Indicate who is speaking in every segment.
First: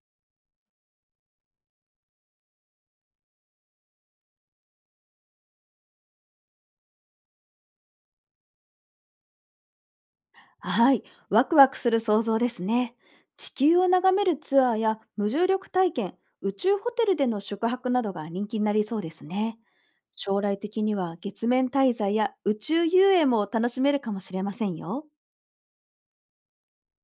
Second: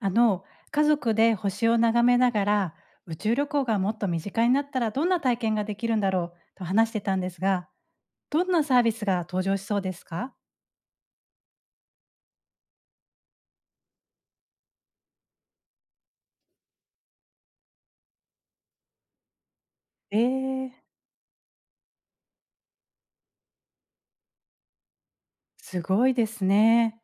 Speaker 1: あの、家族で星を眺めながら、宇宙旅行がもっと身近になったらどんな体験ができるんだろうと話してたんですが、どんなサービスが登場しそうですか？
Speaker 2: はい、ワクワクする想像ですね。地球を眺めるツアーや無重力体験、宇宙ホテルでの宿泊などが人気になりそうですね。
Speaker 1: え
Speaker 2: 将来
Speaker 1: ー、
Speaker 2: 的には月面滞在や宇宙遊泳も楽しめるかもしれませんよ。
Speaker 1: すごいですね。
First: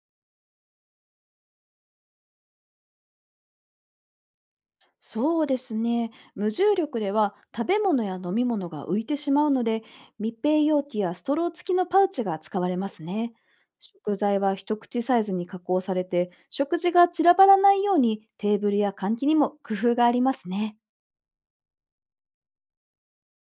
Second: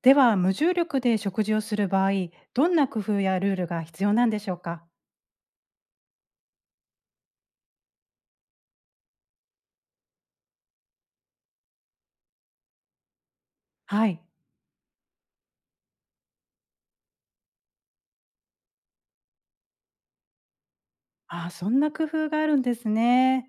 Speaker 1: では、無重力で食事をする場合、どんな工夫やルールが必要なんでしょうか？
Speaker 2: そうですね。無重力では食べ物や飲み物が浮いてしまうので、密閉容器やストロー付きのパウチが使われますね。
Speaker 1: は
Speaker 2: 食
Speaker 1: い。
Speaker 2: 材は一口サイズに加工されて、食事が散らばらないようにテーブルや換気にも工夫がありますね。
Speaker 1: ああ、そんな工夫があるんですね。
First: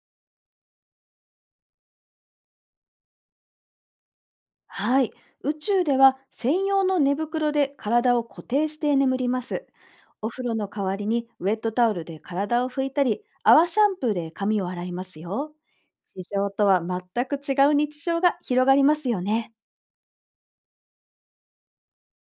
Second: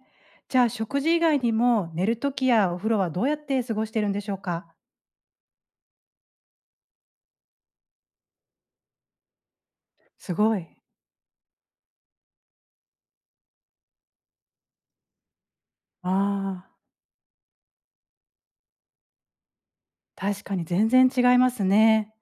Speaker 1: じゃあ、食事以外にも寝るときやお風呂はどうやって過ごしてるんでしょうか？
Speaker 2: はい。宇宙では専用の寝袋で体を固定して眠ります。お
Speaker 1: す
Speaker 2: 風呂
Speaker 1: ごい。
Speaker 2: の代わりにウェットタオルで体を拭いたり、泡シャンプーで髪を洗いますよ。
Speaker 1: あ
Speaker 2: 地上と
Speaker 1: あ、
Speaker 2: は全く違う日常が広がりますよね。
Speaker 1: 確かに全然違いますね。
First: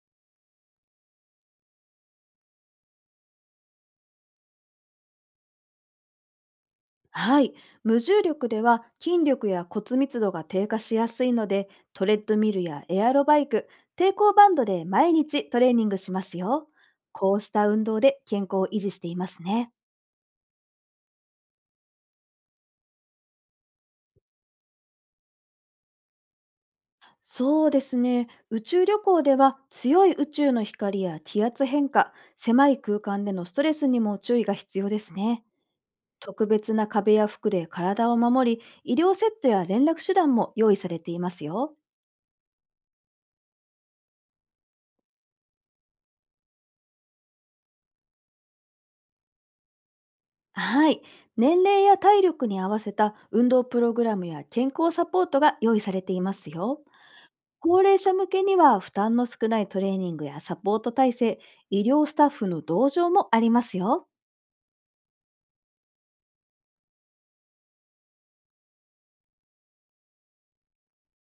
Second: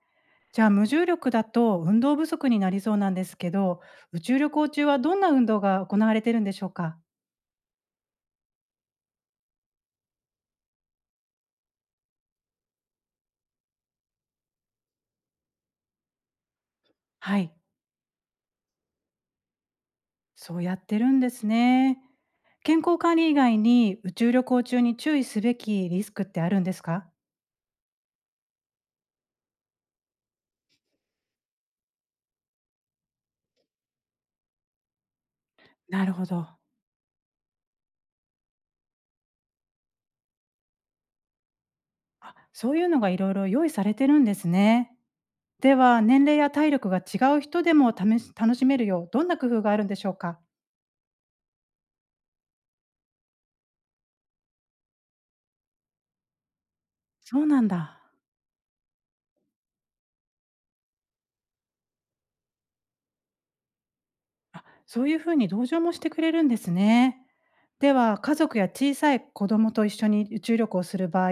Speaker 1: じゃあ無重力だと運動不足になりそうなんですけど、宇宙旅行中はどんな運動が行われてるんでしょうか？
Speaker 2: はい。無重力では筋力や骨密度が低下しやすいので、トレッドミルやエアロバイク、抵抗バンドで毎日トレーニングしますよ。こ
Speaker 1: は
Speaker 2: うし
Speaker 1: い、
Speaker 2: た運動で健康を維持していますね。
Speaker 1: そうやってるんですね。健康管理以外に宇宙旅行中に注意すべきリスクってあるんですか？
Speaker 2: そうですね。宇宙旅行では強い宇宙の光や気圧変化、狭い空間でのストレスにも注意が必要ですね。
Speaker 1: なるほ
Speaker 2: 特
Speaker 1: ど。
Speaker 2: 別な壁や服で体を守り、医療セットや連絡手段も用意されていますよ。
Speaker 1: あ、そういうのがいろいろ用意されてるんですね。では年齢や体力が違う人でも試し楽しめるようどんな工夫があるんでしょうか？
Speaker 2: はい。年齢や体力に合わせた運動プログラムや健康サポートが用意されていますよ。
Speaker 1: そうなん
Speaker 2: 高
Speaker 1: だ。
Speaker 2: 齢者向けには負担の少ないトレーニングやサポート体制、医療スタッフの同乗もありますよ。
Speaker 1: あ、そういう風に同情もしてくれるんですね。では、家族や小さい子供と一緒に宇宙旅行をする場合、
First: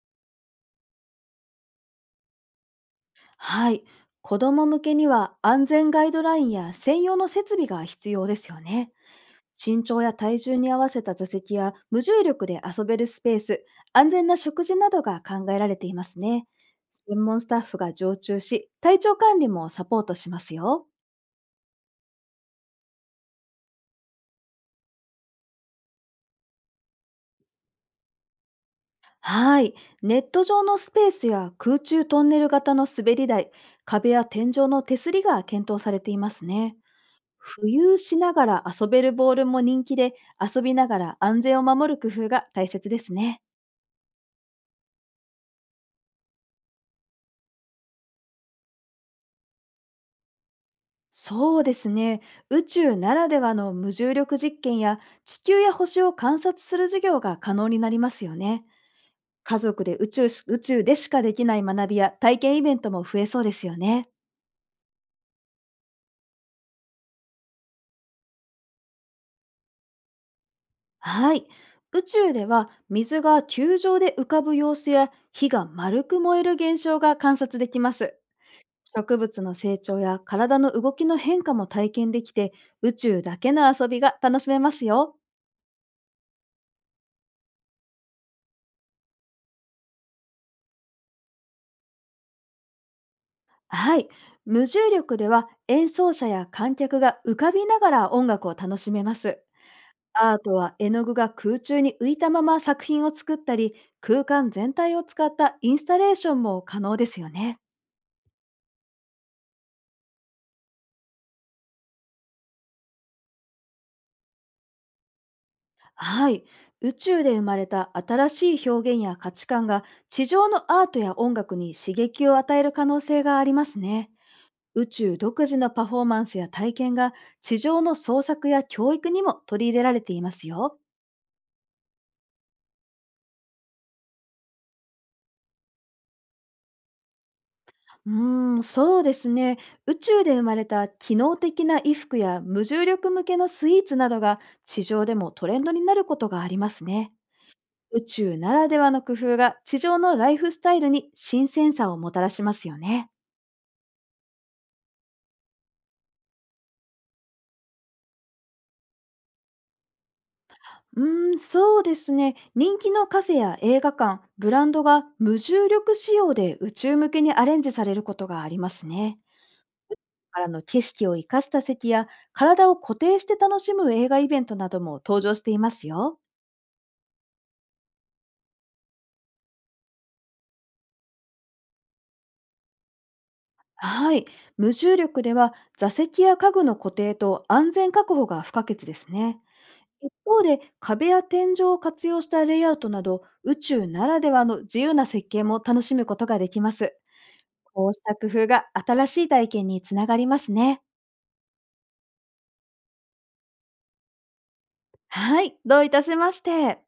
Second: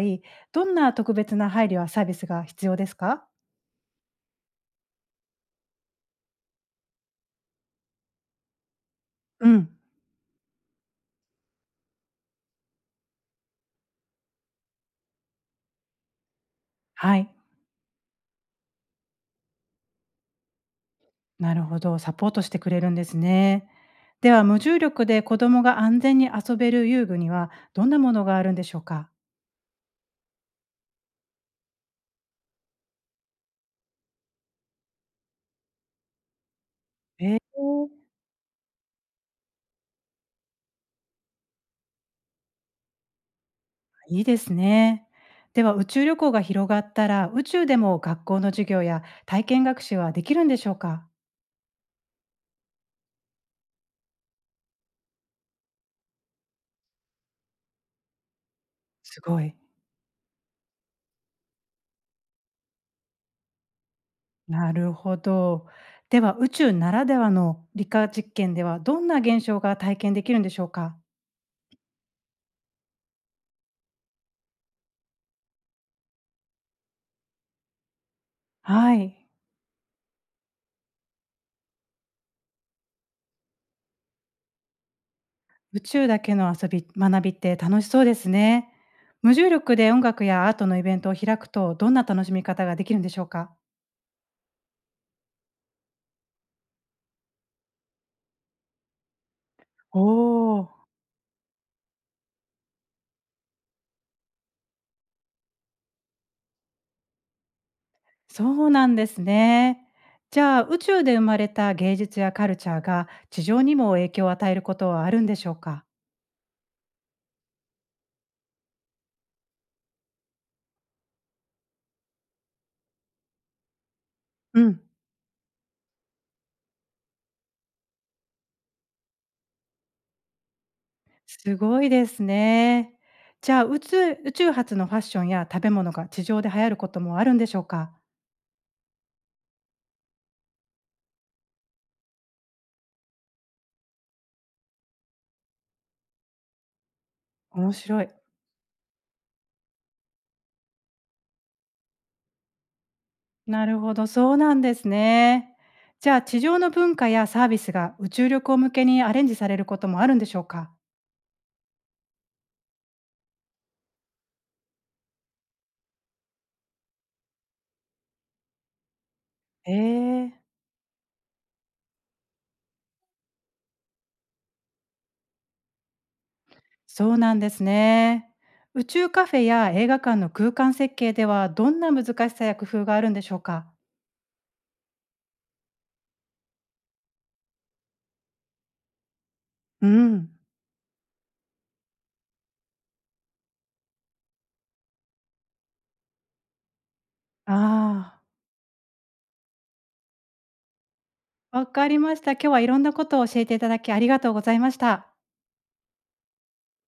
Speaker 1: どんな特別な配慮やサービスが必要ですか？
Speaker 2: はい。子供向けには安全ガイドラインや専用の設備が必要ですよね。
Speaker 1: うん。
Speaker 2: 身長や体重に合わせた座席や無重力で遊べるスペース、安全な食事などが考えられていますね。
Speaker 1: は
Speaker 2: 専
Speaker 1: い、
Speaker 2: 門スタッフが常駐し、体調管理もサポートしますよ。
Speaker 1: なるほど、サポートしてくれるんですね。では、無重力で子供が安全に遊べる遊具にはどんなものがあるんでしょうか？
Speaker 2: はい。ネット上のスペースや空中トンネル型の滑り台、壁や天井の手すりが検討されていますね。
Speaker 1: えー、
Speaker 2: 浮遊しながら遊べるボールも人気で、遊びながら安全を守る工夫が大切ですね。
Speaker 1: いいですね。では、宇宙旅行が広がったら、宇宙でも学校の授業や体験学習はできるんでしょうか？
Speaker 2: そうですね。宇宙ならではの無重力実験や、地球や星を観察する授業が可能になりますよね。
Speaker 1: すごい。
Speaker 2: 家族で宇宙し、宇宙でしかできない学びや体験イベントも増えそうですよね。
Speaker 1: なるほど。では、宇宙ならではの理科実験では、どんな現象が体験できるんでしょうか？
Speaker 2: はい。宇宙では水が球状で浮かぶ様子や、火が丸く燃える現象が観察できます。
Speaker 1: は
Speaker 2: 植
Speaker 1: い。
Speaker 2: 物の成長や体の動きの変化も体験できて、宇宙だけの遊びが楽しめますよ。
Speaker 1: 宇宙だけの遊び学びって楽しそうですね。無重力で音楽やアートのイベントを開くと、どんな楽しみ方ができるんでしょうか？
Speaker 2: はい。無重力では演奏者や観客が浮かびながら音楽を楽しめます。
Speaker 1: お
Speaker 2: アート
Speaker 1: お、
Speaker 2: は絵の具が空中に浮いたまま作品を作ったり、空間全体を使ったインスタレーションも可能ですよね。
Speaker 1: そうなんですね。じゃあ、宇宙で生まれた芸術やカルチャーが、地上にも影響を与えることはあるんでしょうか？
Speaker 2: はい。宇宙で生まれた新しい表現や価値観が、地上のアートや音楽に刺激を与える可能性がありますね。
Speaker 1: うん。
Speaker 2: 宇宙独自のパフォーマンスや体験が、地上の創作や教育にも取り入れられていますよ。
Speaker 1: すごいですね。じゃあ、宇宙発のファッションや食べ物が地上で流行ることもあるんでしょうか？
Speaker 2: うーん、そうですね。宇宙で生まれた機能的な衣服や無重力向けのスイーツなどが、地上でもトレンドになることがありますね。
Speaker 1: 面
Speaker 2: 宇
Speaker 1: 白い。
Speaker 2: 宙ならではの工夫が、地上のライフスタイルに新鮮さをもたらしますよね。
Speaker 1: なるほど、そうなんですね。じゃあ、地上の文化やサービスが宇宙旅行向けにアレンジされることもあるんでしょうか？
Speaker 2: うーん、そうですね。人気のカフェや映画館、ブランドが無重力仕様で宇宙向けにアレンジされることがありますね。
Speaker 1: ええ、
Speaker 2: からの景色を生かした席や、体を固定して楽しむ映画イベントなども登場していますよ。
Speaker 1: そうなんですね。宇宙カフェや映画館の空間設計では、どんな難しさや工夫があるんでしょうか？
Speaker 2: はい。無重力では座席や家具の固定と安全確保が不可欠ですね。
Speaker 1: う
Speaker 2: 一
Speaker 1: ん。
Speaker 2: 方で、壁や天井を活用したレイアウトなど、宇宙ならではの自由な設計も楽しむことができます。こうし
Speaker 1: あ
Speaker 2: た工夫が新しい体験につながりますね。
Speaker 1: あ、わかりました。今日はいろんなことを教えていただきありがとうございました。
Speaker 2: はい。どういたしまして。